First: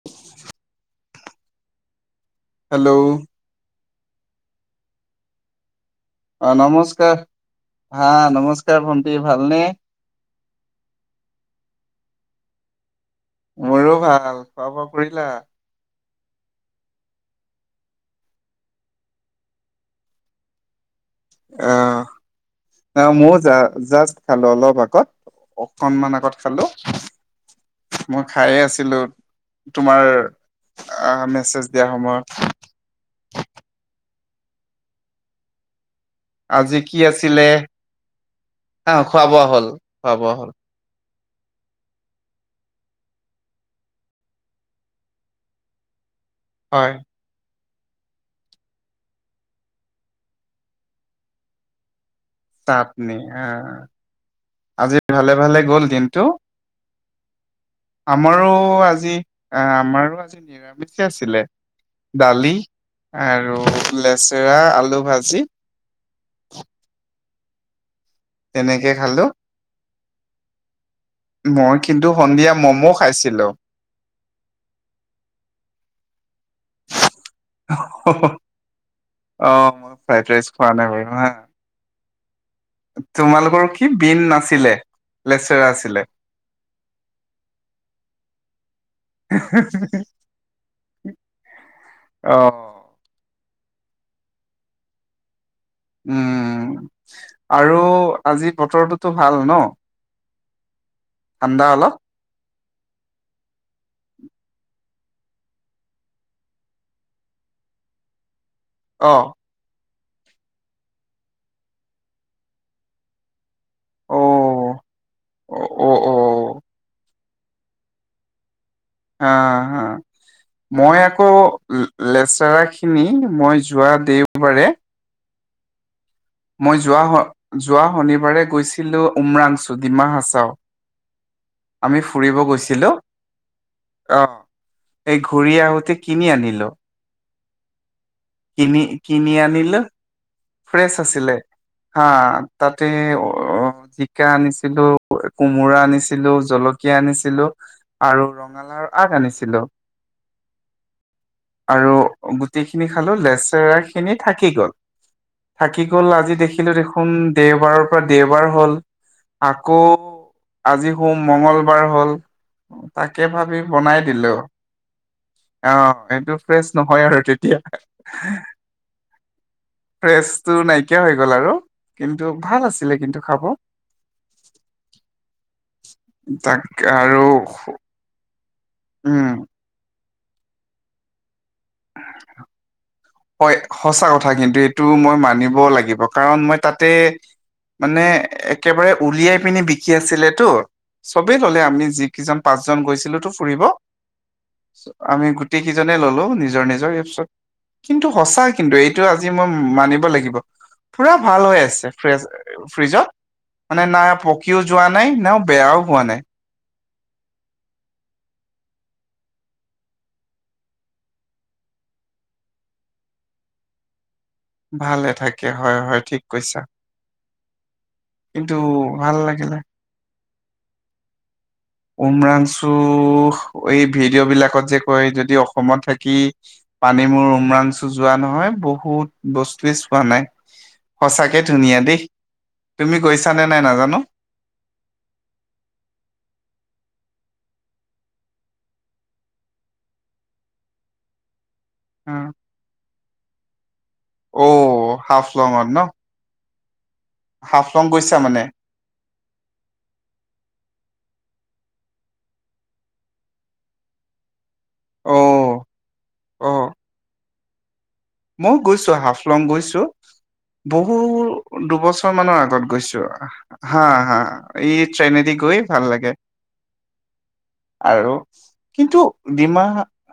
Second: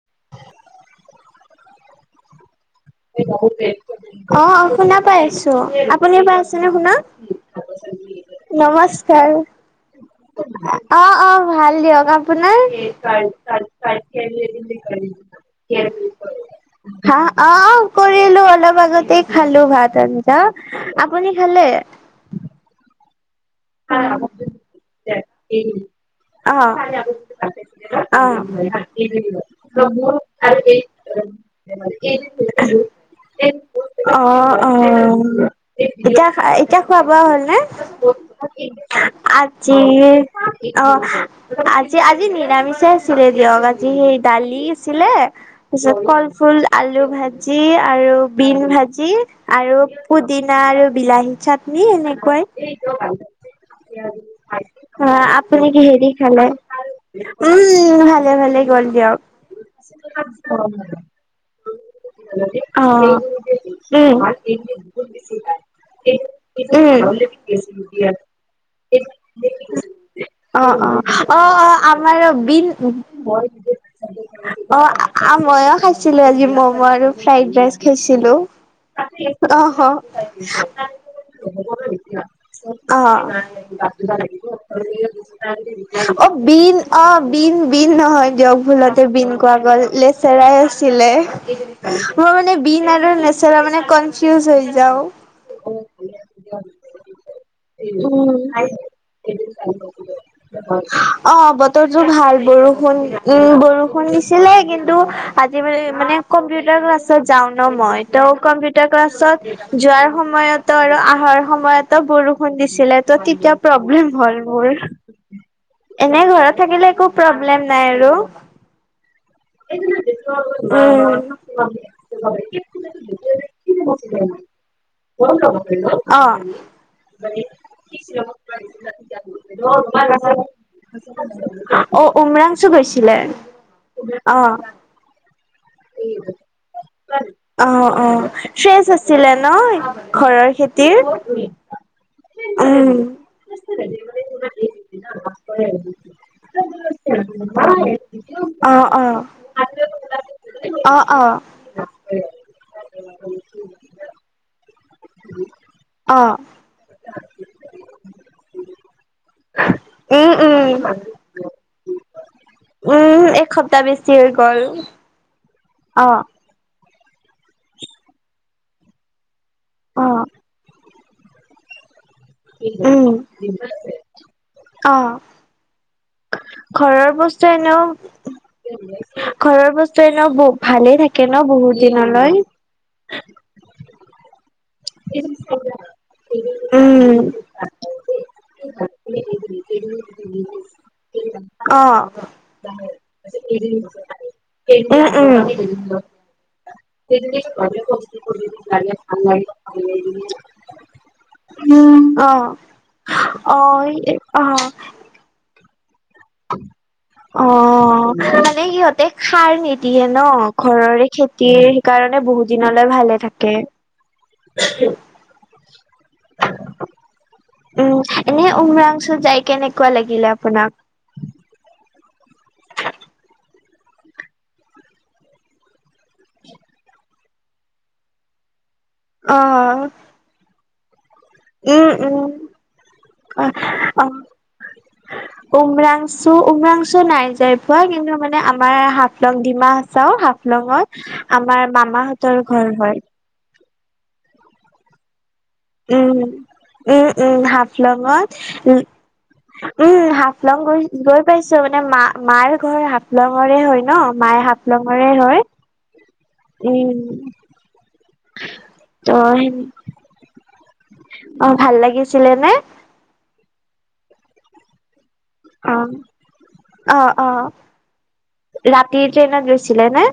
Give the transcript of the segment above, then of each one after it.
[unintelligible] Hello অ অ শুনা পাই আছো। আপুনি পাই অ আছেনে শুনা নমস্কাৰ হা ভন্টি নমস্কাৰ। ভালনে অ অ ভাল দিয়ক আপোনাৰ? মোৰো ভাল। খোৱা বোৱা কৰিলা? হা অ কৰিলো অলপ আগতে খালো ভাত আৰু। অ আপুনি খালে? অ মোৰজা। জাষ্ট খালো অলপ আগত অকনমান আগত খালো। [unintelligible] [unintelligible] মই খায়ে আছিলো তোমাৰ আহ মেছেজ দিয়া সময়ত অঁ-অঁ! ইতা আজি এতিয়া কি খোৱা-বোৱা হ'ল আছিলে নে? আহ খোৱা [unintelligible] বোৱা হ'ল আজি খোৱা বোৱা হ'ল [unintelligible] অ! আজি-আজি নিৰামিষ আছিলে দিয়ক। আজি সেই দালি আছিলে তাৰ পিছত কল ফুল, হয় আলু ভাজ [unintelligible] ভাজি আৰু বিন ভাজি আৰু পুদিনা আৰু বিলাহী চাটনি এনেকুৱাই। [unintelligible] চাটনি অঁ। আজি অ ভালে-ভালে আপুনি গ'ল কিহেদি দিনটো? [inaudible] খালে উম ভালে আমাৰো ভালে গ'ল আজি, দিয়ক আমাৰো আজি নিৰামিষে আছিলে। [unintelligible] দালি [unintelligible] অঁ! আৰু উম। লেচেৰা আলু ভাজি উম। [unintelligible] তেনেকে খালোঁ। [unintelligible] অঁ-অঁ! [inaudible] অ-অ মই কিন্তু আমাৰো সন্ধিয়া বিন ম'ম' [unintelligible] খাইছিলো। অ! [unintelligible] মইয়ো খাইছিলো আজি মম আৰু ফ্ৰাইড ৰাইচ খাইছিলোঁ। অ অঁ, আহ মই ফ্ৰাইড ৰাইচ খোৱা নাই বাৰু হা [unintelligible] [unintelligible] অ‍ঁ। তোমালোকৰ কি বিন নাছি [unintelligible] [unintelligible] অ বিন অ বিন-বিন নহয় দিয়ক ভুলতে বিন কোৱা গ'ল। [unintelligible] লেচেৰাই আছিলে। মই অ মানে বিন আৰু লেচে [unintelligible] লেচেৰা মানে কনফিউজ হৈ যাওঁ। [inaudible] উম! আৰু আজি বতৰটোতো ভাল ন? [inaudible] [unintelligible] অঁ! ঠাণ্ডা অলপ বতৰটো ভাল। বৰষুণ উম! বৰষুণ দিছিলে কিন্তু আজি [unintelligible] মানে কম্পিউটাৰ ক্লাছত যাওঁ ন মই। ত কম্পি [unintelligible] কম্পিউটাৰ অ ক্লাছত যোৱাৰ সময়তো আৰু অহাৰ সময়তো বৰষুণ দিছিলে ত তেতিয়া [unintelligible] প্ৰব্লেম অ হল মোৰ। অ অ এনেই ঘৰত থাকিলে একো প্ৰব্লেম নাই আৰু। [unintelligible] অ‍ঁ, হা। [unintelligible] অ [unintelligible] মই আকৌ লেচেৰাখিনি মই যোৱা দেওবাৰে [unintelligible] [unintelligible] অ‍ঁ মই যোৱা যোৱা শনিবাৰে গৈছিলো উমৰাংচু ডিমা হাচাও [unintelligible] আমি অ! ফুৰিব উমৰাংচো গৈছিলো গৈছিলে? অ আহ [unintelligible] এই ঘূৰি আহোঁতে কিনি আনিলো। [inaudible] অ-অ। কিনি ফ্ৰেচ কিনি আছিলে ন আনিলো ঘৰৰ ফ্ৰেছ খেতিৰ? আছিলে [unintelligible] হা তাতে উম, অ জিকা আনিছিলো, কোমোৰা আনিছিলো, জল [unintelligible] জলকীয়া আনিছিলো আৰু ৰঙালাও অ', আগ অ'। আনিছিলো। অ', অ', [unintelligible] আৰু গোটেইখিনি খালোঁ। লেচেৰাখিনি থাকি গ'ল। [unintelligible] [unintelligible] উম [unintelligible] থাকি গ'ল। আজি দেখিলোঁ দেখোন দেওবাৰৰ পৰা দেওবাৰ হ'ল আকৌ [inaudible] উম, উম। আজি সোম মঙ্গলবাৰ হ'ল উম, তাকে ভাবি এসপ্তাহ বনাই বেছি হৈ দিলো। গ'ল [unintelligible] অঁ! অ', এইটো ফ্ৰেছ নহয় আৰু তেতিয়া। [inaudible] অ', ফ্ৰেচটো নাইকিয়া হৈ গ'ল আৰু। [unintelligible] ভাল আছিলে উম! কিন্তু খাব অ! [unintelligible] তাক ঘৰৰ আৰু বস্তু এনেও [inaudible] উম। [unintelligible] ঘৰৰ বস্তু এনেও বহ ভালেই থাকে ন বহুত দিনলৈ। হয়, সঁচা কথা কিন্তু এইটো মই মানিব লাগিব কাৰণ মই তাতে উম, মানে একেবাৰে উলিয়াই পিনি বিকি আছিলেতো। চবে ললে আমি অ'। যিকিজন পাঁচজন গৈছিলোতো ফুৰিব উম, আমি গোটেই উম, কেইজনে ললো। নিজ নিজৰ ৰিপছত। কিন্তু সঁচা কিন্তু এইটো আজি মই মানিব লাগিব। পুৰা ভাল হৈ আছে ফ্ৰেজ অ', ফ্ৰিজত। মানে নাই অ', পকিও অ'। যোৱা নাই, নাও বেয়াও পোৱা নাই। অ', [inaudible] মানে সিহঁতে সাৰ নিদিয়ে ন, ঘৰৰে খেতিৰ সেইকাৰণে বহুত দিনলৈ ভালে থাকে। ভালে থাকে, হয় হয়, ঠিক কৈছা। উম। এনে কিন্তু ভাল উমৰাংছুত যাই লাগিলে। কেনেকুৱা লাগিলে আপোনাক? উমৰাংছু এই ভিডিঅ' বিলাকত যে কয়, যদি অসমত থাকি কি পানী মোৰ উমৰাংছু যোৱা নহয়, বহুত বস্তুৱে অ', চোৱা নাই। সঁচাকে ধুনীয়া উম, দেই, উম, তুমি গৈছানে নাই নাজানো। অ', উমৰাংচু উমৰাংচু নাই যাই পাৱা কিন্তু মানে আমাৰ হাফলং ডিমা চাও হাফলঙত আমাৰ মামাহতৰ ঘৰ হয়। অ, হাফলংত ন? উম। উম উম হাফলং গৈছা হাফলংত মানে উম। [inaudible] উম হাফলং গৈ গৈ পাইছো মানে মা মাৰ ঘৰ হাফলঙৰে হয় ন। মায়ে হাফ হাফলংৰে অ হয়। উম। মও গৈছো, ত হাফলং গৈছো। বহু অ ভাল দুবছৰ লাগিছিলে মানৰ নে আগত গৈছো। হা হা। ই ট্ৰেনেদি গৈ অ ভাল লাগে। অ অ আৰু? কিন্তু ৰাতিৰ ট্ৰেইনত ডিমা গৈছিলে নে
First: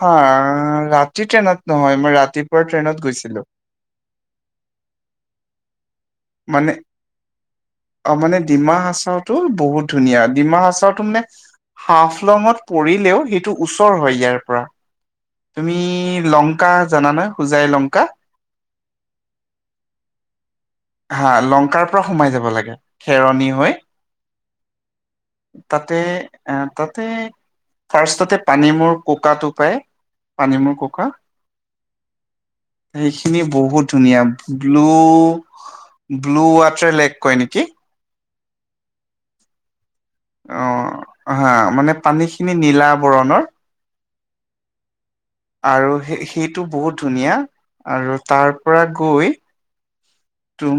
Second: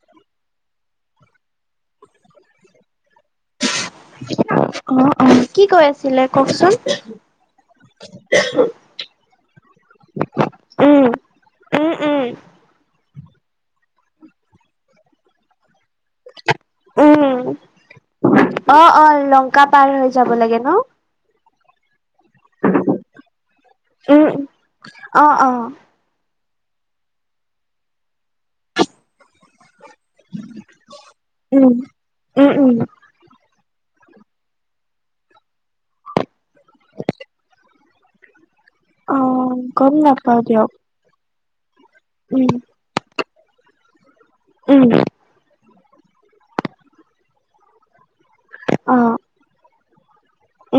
হা ৰাতি ট্ৰেইনত নহয়, মই ৰাতিপুৱা ট্ৰেইনত গৈছিলো। অ অ। কি কৈ আছিলে মানে কওকচোন? অ মানে ডিমা সাচাওতো বহুত ধুনীয়া। ডিমা সাচাওটো উম মানে উম উম হাফলঙত পৰিলেও, সেইটো ওচৰ হয় ইয়াৰ পৰা। তুমি লংকা জানা নে? উম হুজাই লংকা? অ অ, লংকা পাৰ হৈ যাব লাগে ন? হা। লংকাৰ পৰা সোমাই যাব যাব লাগে খেৰণী হৈ। উম অ অ তাতে তাতে ফাৰ্ষ্টতে পানী মূৰ কোকাটো পায়, পানী মোৰ কোকা। উম। উম উম। সেইখিনি বহুত ধুনীয়া ব্লু ব্লু ৱাটাৰ লেক কয় নেকি? অ। গম নেপাও অ দিয়ক। হা। মানে পানী উম খিনি নীলা বৰণৰ। উম। আৰু সে সেইটো বহুত ধুনীয়া আৰু তাৰ পৰা অ গৈ,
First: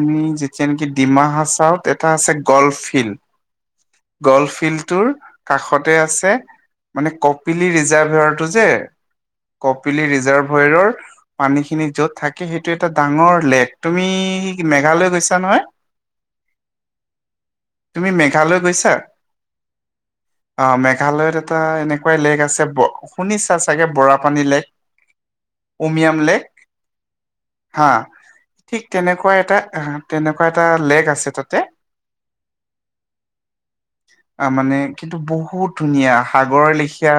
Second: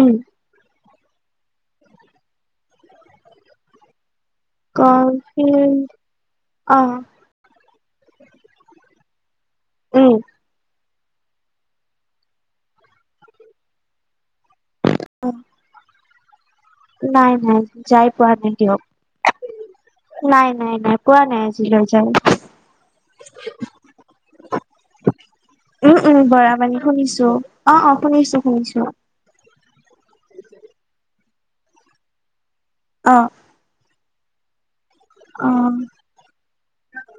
উম যেতিয়া নেকি ডিমা হাচাওত, এটা আছে গল্ফ ফিল্ড। গল্ড ফিল্ডটোৰ কফিল কাষতে আছে। অ মানে ক কপিলি ৰিজাৰ্ভাৰটো যে, কপিলি উম ৰিজাভয়ৰৰ? পানীখিনি য'ত থাকে সেইটো এটা ডাঙৰ লেক তুমি কি মেঘালয় গৈছা নহয় নাই নাই যাই তুমি পোৱা নাই মেঘালয় দিয়ক গৈছা [inaudible] নাই অ নাই নাই পোৱা মেঘালয়ত নাই এটা আজিলৈ যাই এনেকোৱাই লেক আছে ব শুনিছা চাগে বৰাপানী লেক উম উম উমিয়াম লেক বৰাপানী শুনিছো অ অ শুনিছো শুনিছো মই এটা তেনেকোৱা এটা লেক আছে তাতে অ আ মানে কিন্তু বহুত অ', ধুনীয়া সাগৰ লেখীয়া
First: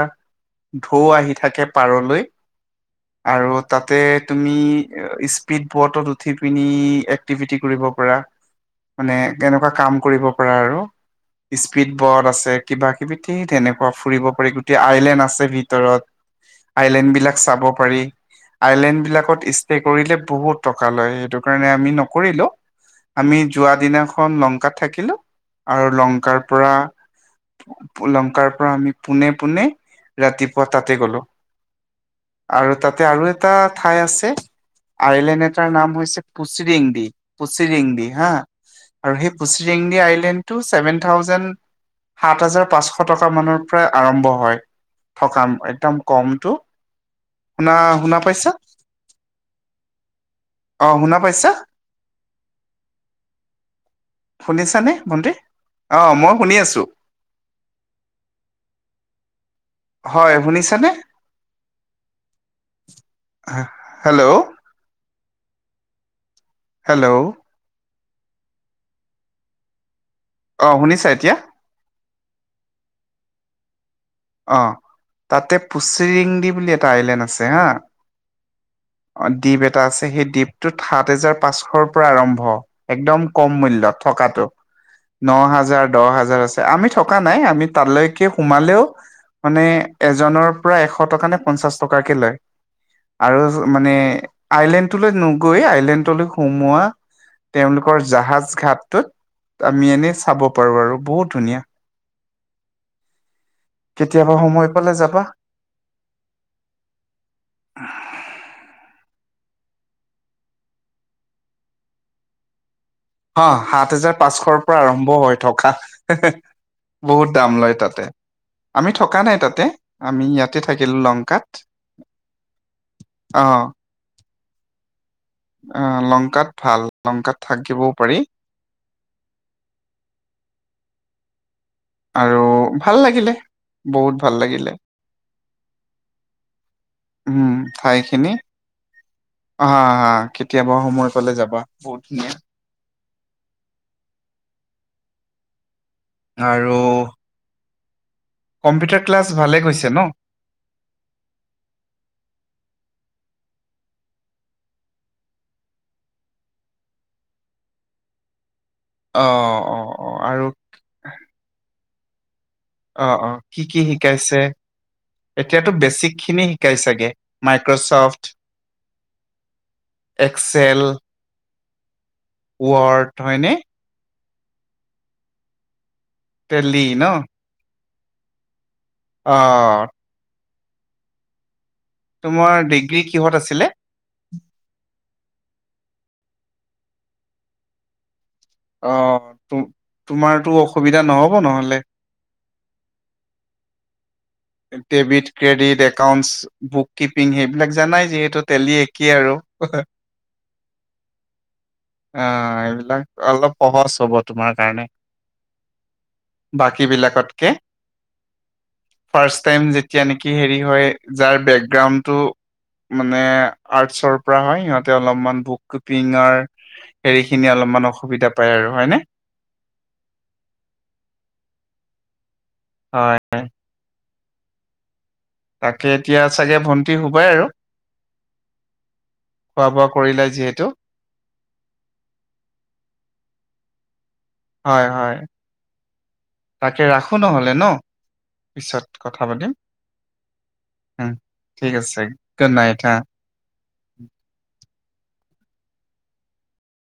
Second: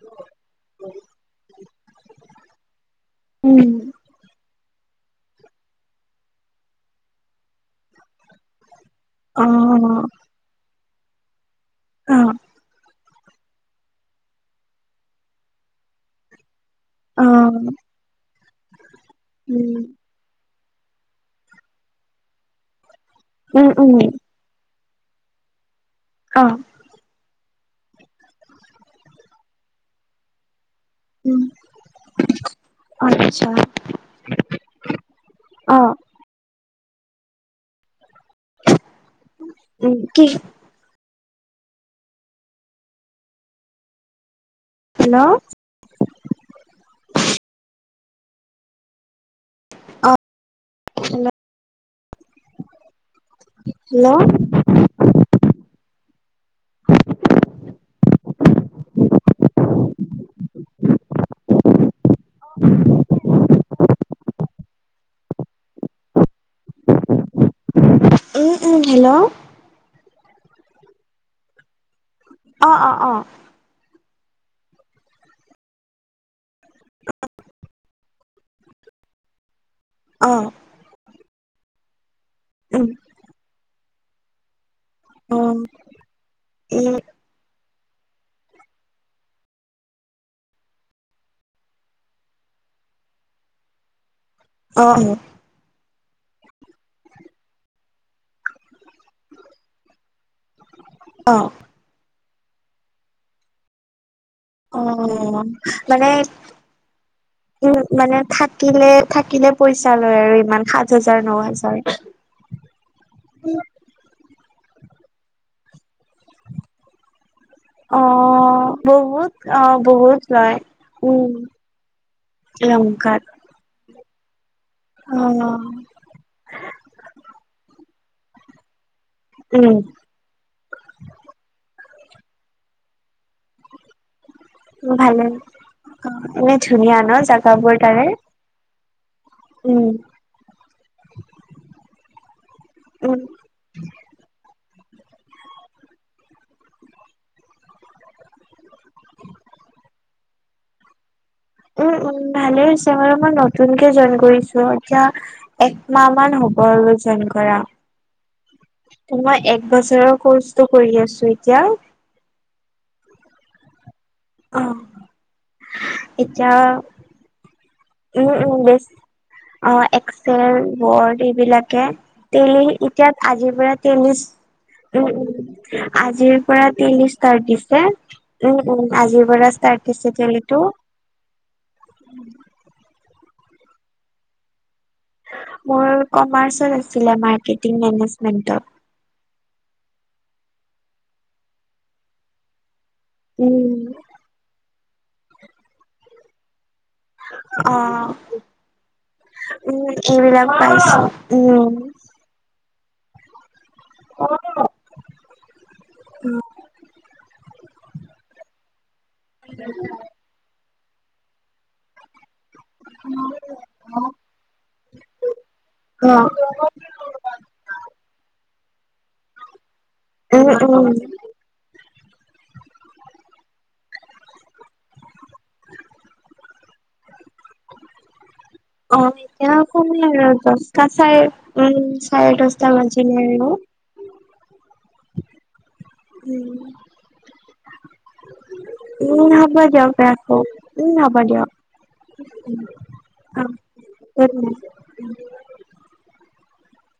ঢৌ আহি থাকে পাৰলৈ আৰু উম, তাতে তুমি এ স্পীড বটত উঠি পিনি এক্টিভিটি কৰিব পাৰা মানে কেনেকোৱা কাম অ', কৰিব পাৰা আৰু স্পীড বড অ', আছে কিবা কিবি ঠিক তেনেকোৱা ফুৰিব পাৰি গোটেই আইলেণ্ড আছে ভিতৰত আইলেণ্ডবিলাক চাব অ', পাৰি আইলেণ্ডবিলাকত ষ্টে উম, কৰিলে বহুত টকা লয় সেইটো কাৰণে আমি নকৰিলো আমি উম, যোৱা উম, দিনাখন লংকাত থাকিলো আৰু লংকাৰ অ', পৰা লংকাৰ পৰা আমি পোনে পোনে ৰাতি পুৱা তাতে গ'লো উম, আৰু তাতে আৰু আচ্ছা এটা ঠাই আছে আইলেণ্ড এটাৰ নাম অ', হৈছে পুচিৰিংদি পুচিৰিংদি হা আৰু সেই পুচিৰিংদি উম, কি আইলেণ্ডটো ছেভেন থাউজেণ্ড সাত হাজাৰ পাঁচশ টকা মানৰ পৰাই আৰম্ভ হয় হেল্ল' থকাম একদম কমটো শুনা শুনা পাইছা অ', অ শুনা হেল্ল' ছা হেল্ল' শুনি ছানে ভন্তি অ মই শুনি আছো হয় শুনিছানে হা হেল্ল হেল্ল উ উম হেল্ল অ শুনিছা এতিয়া অ অ অ অ তাতে পুচিৰিংদি বুলি এটা আইলেণ্ড আছে হা দ্বীপ এটা আছে সেই অ', দ্বীপটোত সাত হেজাৰ পাঁচশৰ পৰা আৰম্ভ উম, একদম কম মূল্যত থকটো অ', ন হাজাৰ দ হাজাৰ আছে আমি উম, থকা নাই আমি তালৈকে সোমালেও মানে এজনৰ পৰা এশ টকা নে পঞ্চাশ টকাকে লয় আৰু মানে আইলেণ্ডটোলৈ অ', নো গৈ আইলেণ্ডলৈ সোমোৱা তেওঁলোকৰ জাহাজ ঘাটটোত আমি এনেই চাব পাৰো আৰু বহুত অ', ধুনীয়া কেতিয়াবা সময় অ পালে যাবা মানে [inaudible] উম মানে থাকিলে থাকিলে পইচা লয় আৰু ইমান সাত হাজাৰ ন হাজাৰ অ সাত হেজাৰ পাঁচশৰ পৰা আৰম্ভ হৈ থকা হে হে বহুত দাম লয় অ তাতে আমি থকা বহুত নাই অ তাতে বহুত আমি লয় ইয়াতে থাকিলো উম লংকাত লংকাত অ অ অ লংকাত ভাল লংকাত থাকিবও পাৰি। উম, আৰু ভাল লাগিলে বহুত ভাল লাগিলে। ভালে অ এনেই ধুনীয়া ন উম জেগাবোৰ তাৰে। হ উম হা কেতিয়াবা সময় পালে যাবা বহুত ধুনীয়া। [unintelligible] আৰু কম্পিউটাৰ ক্লাছ ভালেই গৈছে ন। উম উম ভালে হৈছে বাৰু মই নতুনকে জইন কৰিছো এতিয়া একমাহ মান হ'ব আৰু জযন কৰা অ মই এক অ অ বছৰৰ আৰু কৰ্চটো কৰি আছো এতিয়া। অ অ কি কি শিকাইছে অ এতিয়াতো বেছিক খিনি এতিয়া শিকাই চাগে। মাইক্ৰ'ছফট উম উম বেছ অ এক্সেল, বৰ্ড এইবিলাকে তেলি এতিয়া ৱৰ্ড আজি হয়নে পৰা টেলি উম উম আজিৰ পৰা টেলি ষ্টাৰ্ট দিছে, উম উম আজিৰ অ পৰা ষ্টাৰ্টদিছে তেলিটো। তোমাৰ ডিগ্ৰী কিহত আছিলে। মোৰ কমাৰ্চত আছিলে মাৰ্কেটিং মেনেজমেন্টত। অ ত তোমাৰতো অসুবিধা নহ'ব নহলে। উম debit credit accounts. Book keeping সেইবিলাক অ জানাই যিহেতু টেলি একেই আৰু উম এইবিলাক পাইছো উম অ এইবিলাক, অলপ সহজ হ'ব তোমাৰ কাৰণে বাকী বিলাকতকে। ফাৰ্ষ্টটাইম যেতিয়া নেকি হেৰি হয় যাৰ বেগ ৰাউণ্ডটো, মানে আৰ্টছৰ, হয় সিহঁতে অলপমান অ বুকপিংৰ হেৰি খিনি অলপমান অসুবিধা পায় আৰু হয় নে। উম উম। হয়। তাকে এতিয়া চাগে ভণ্টি শুবাই আৰু অ এতিয়া খোৱা আক বোৱা কৰিলে আৰু যিহেতু দছটা চাৰে উ চাৰে দছটা বাজিলে আৰু হয় হয় উম তাকে ৰাখো নহ'লে ন। পিছত কথা উম পাতিম হ'ব দিয়ক ৰাখো উম হ'ব দিয়ক ঠিক আছে গদ নাইট হা অ উম।